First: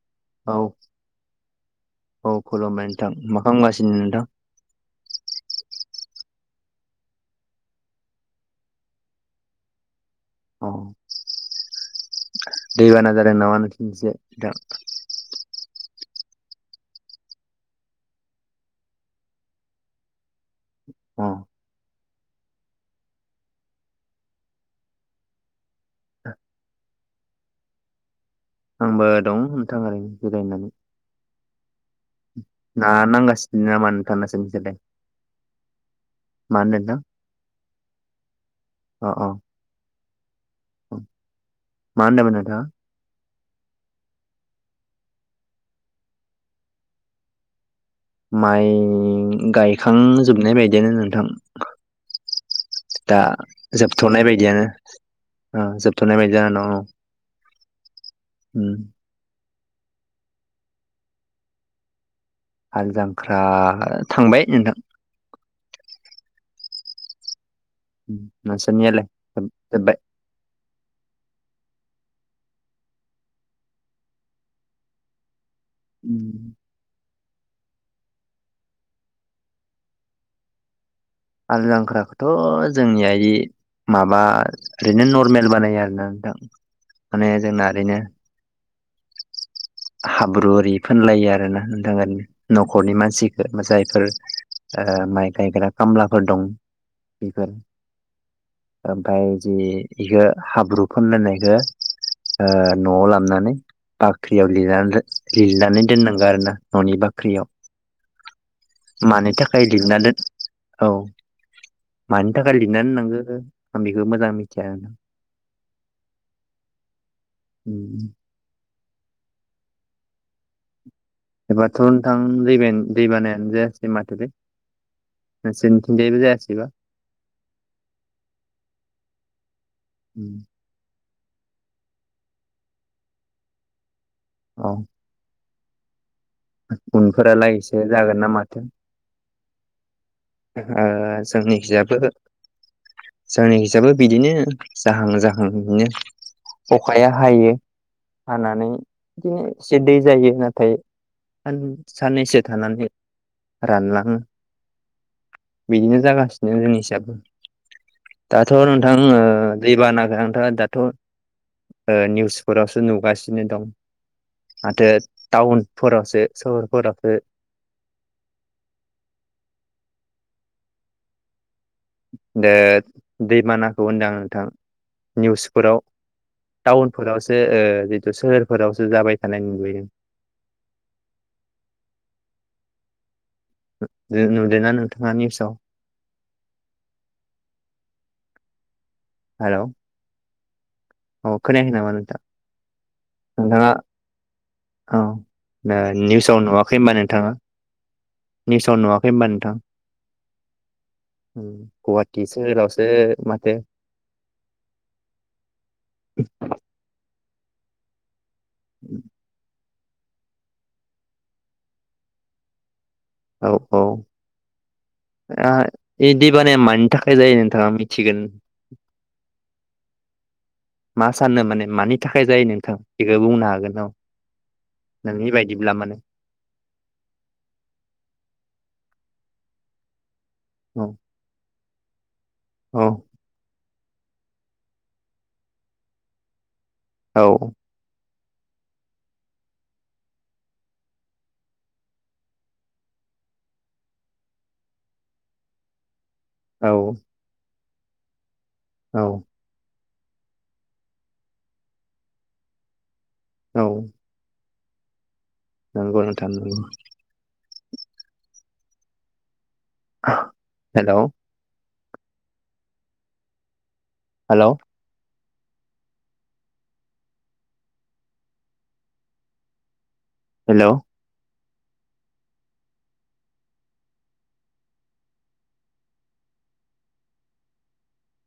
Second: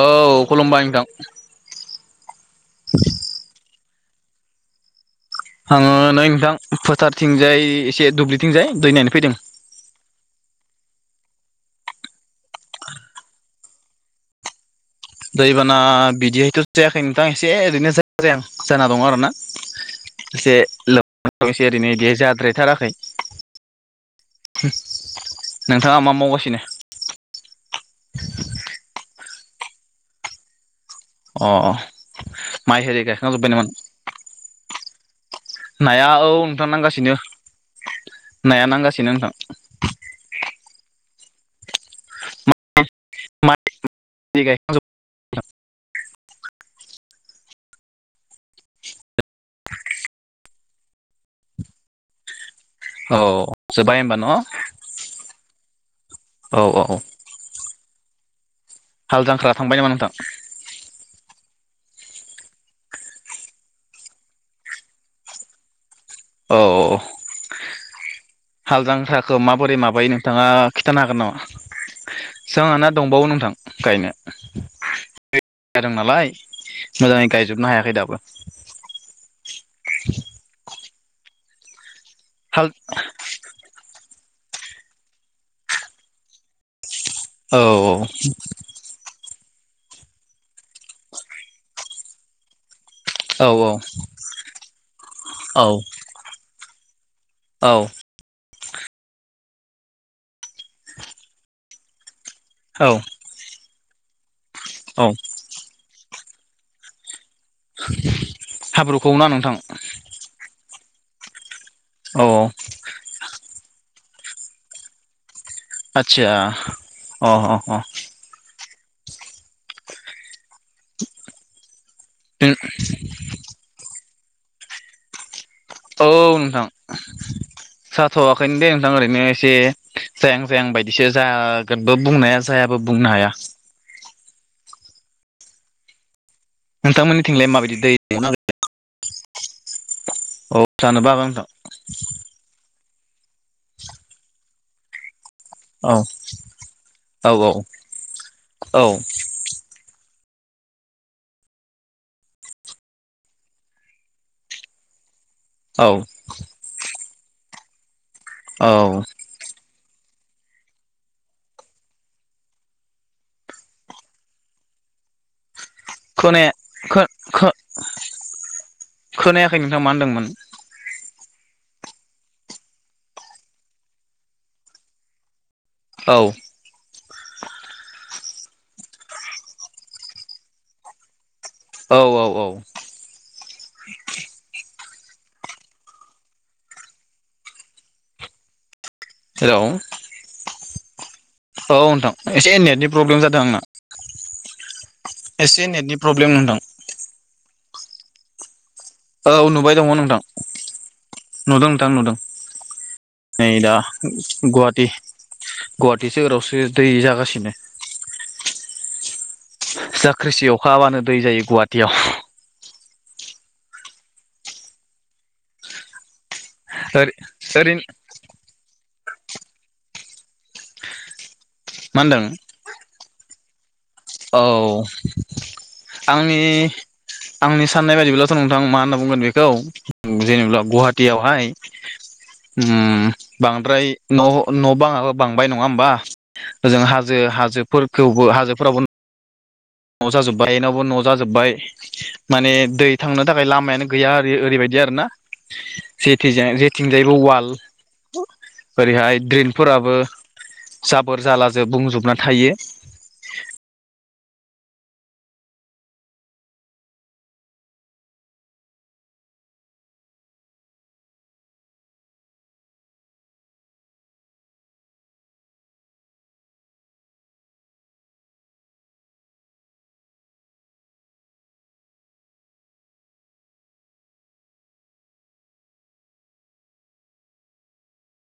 औ खुलुमबाय नोंथां। औ खुलुमबाय नोंथां मा खालाम खालामगासिनो नोंथां? आङो नै नोंथां फोथारथिंजाय एसे दुब्लिथिंजाय दै नायनो फैदों। औ दैबाना जादों नामा नोंसोरनिथिंजाय नोंथां? दैबाना बिदिहायथ' जायाखै नोंथां एसे ओरैनो जाया जाया जाना दङ आरोना। एसे ल अ एसे ओरैनो इदिहाय जाद्रायथाराखै। नोंथाङा मा मावगासिनो? आंबो दं नोंथां ओरैनो जिरायनानै। अ अ ना नांगासिनो नामा नोंथां नोंसोरनिथिंजाय? नाया औ नोंथां नांगासिनो नाया अ नांगासिनो अ नोंथां। मा होनदोमोन नोंथाङा? माइ [unintelligible] माइ गायखांजोबनाय बायदियानो नोंथां। औ दा जोब्बाय होमबा जोबथ'नाय न' औ बायदियानो ओ जोबथ'नाय बायदि जाना दं औ। उम हाल जांख्रा थांबाय नामा नोंथां? हाल जांख्रा थांबाय नोंथां अ अ औ [inaudible] हाल जांख्राखौ माबोरै माबायो जोबबाय नोंथाङा खिथानो हागोन नामा जोंहाना दंबावो नोंथां गायनो। [inaudible] जादों नालाय मोजाङै गायजोबनो हायाखै दाबो हाल हाल जांख्राखौथ' जोंनियाइ माबा ओरैनो नरमेल बानायो आरो ना नोंथां माने औ जोंना ओरैनो हाब्रु ओरि फोनलायो आरोना नोंथां न'खरनि मानसि औ जायफोर ओ माइ औ गायग्रा खामलाफोर दं बेफोर औ ओमफाय इदि इखो हाब्रुफोनलायनायखो ओ औ न'आव लाबनानै बाख्रियाव औ लिरना लिरनानै दोननांगौ आरो ना न'नि बाख्रियाव। हाब्रुखौ ना मानि नोंथां थाखाय लिरना दोन औ औ मानि औ थाखाय लिरना दोननांगो आं बेखौ मोजां मिथिया आतसा अ -अ- अ। उम एबाथ' नोंथां दैबेन दै बानायानो जायासै माथोलै औ जेबो नोंथां जायासैबा जाथ'वाखैनो दे नोंथां ओरैनो एसे जायां जायां बायदि बिसोर जागोनबो बुंनाय हा जायाबो बुंनो हाया। औ नोंथांमोननिथिंलाय माबायदि उनफोरालागैसो दै जागोन दंना ना गैया? मागोन औ ओ जानोबो हागौ नोंथां जोंनिखिजाबो - जोंनिखिजाबो बिदिनो जाहां -जाहां बिदिनो औ अखाया औ हायो हानानै औ बिदिनो एसे दै जायो नाथाय सान साननैसो थानानै रानलाङो। औ बिदिनो जागासिनो जिनिस आंबो दाथ' औ नोंथां ओ दैबानाखौ नोंथां आ दाथ' ओ निउसफोरावसो नुगासिनो दं। माथो टाउनफोरावसो खोनाया सहरफोरावसो खोनायाखै नोंथां मा होनदोंमोन? दा दैमा बानाखौ होनदों आं नोंथां निउसफोराव औ टाउनफोरावसो ओ जितु सोहोरफोरावसो जाबाय थानाय नुुबैदों औ औ औ नुदोंना नोंथाङा निउसाव? हेल' अ खोनायाखै नामा नोंथां एसे नेटनि प्रब्लेम जादों आंना नोंथांङा औ एसे दा नेटनि प्रब्लेम निउसाव नोंथां नुवाखै होनबा नोंथाङा निउसाव नुवा खै होनबा औ नोंथां नुबाय दङ नोंथां नुदों नोंथां नुदों गुवाहाटि सोहोरावसो नै माथो दा गुवाहाटि गुवाहाटि सोहोरावसो दै जागासिनो [unintelligible] जा ख्रिसि अखा हाबानो दै जायो गुवाहाटियाव औ औ दा दै बानाया मा नि थाखाय जायो नोंथाङा ओरैनो मिथिगोन मा सानो माने मानि मा होनदों थाखाय जायो नोंथां बेखौ बुंनो हागोन नामा? औ आं नि आंनि साननाय बायदिब्लाथ' नोंथां मा होनना बुंगोन बेखौ जेन'ब्ला औ गुवाहाटियावहाय औ ओम बांद्राय न' न' बाङाबो बांबाय नंङा होमबा ओजों हाजो औ हाजोफोरखौबो हाजोफोरावबो न'जाजोब्बाय बयनावबो न'जाजोबबाय माने दै थांनो थाखाय लामायानो गैया आरो ओरैबायदि आरोना जेथिजाय औ जेथिंजायबो वाल औ ओरैहाय द्रेनफोराबो जाबोर जालाजों बुंजोबना थायो। औ नंगौ नोंथां नंगौ हेल' हेल' हेल'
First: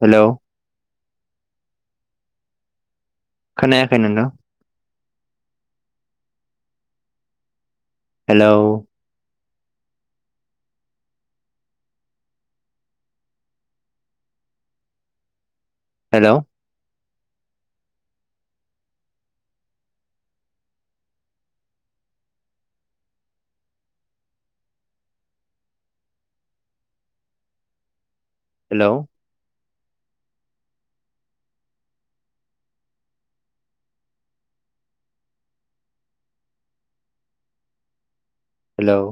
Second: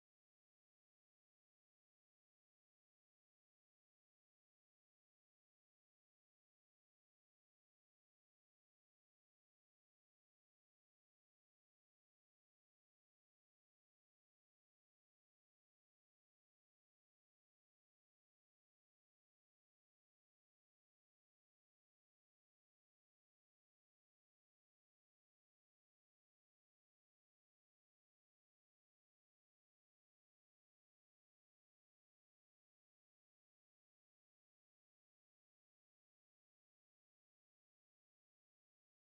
हेल' खोनायाखै नोंथां हेल' हेल' हेल' हेल'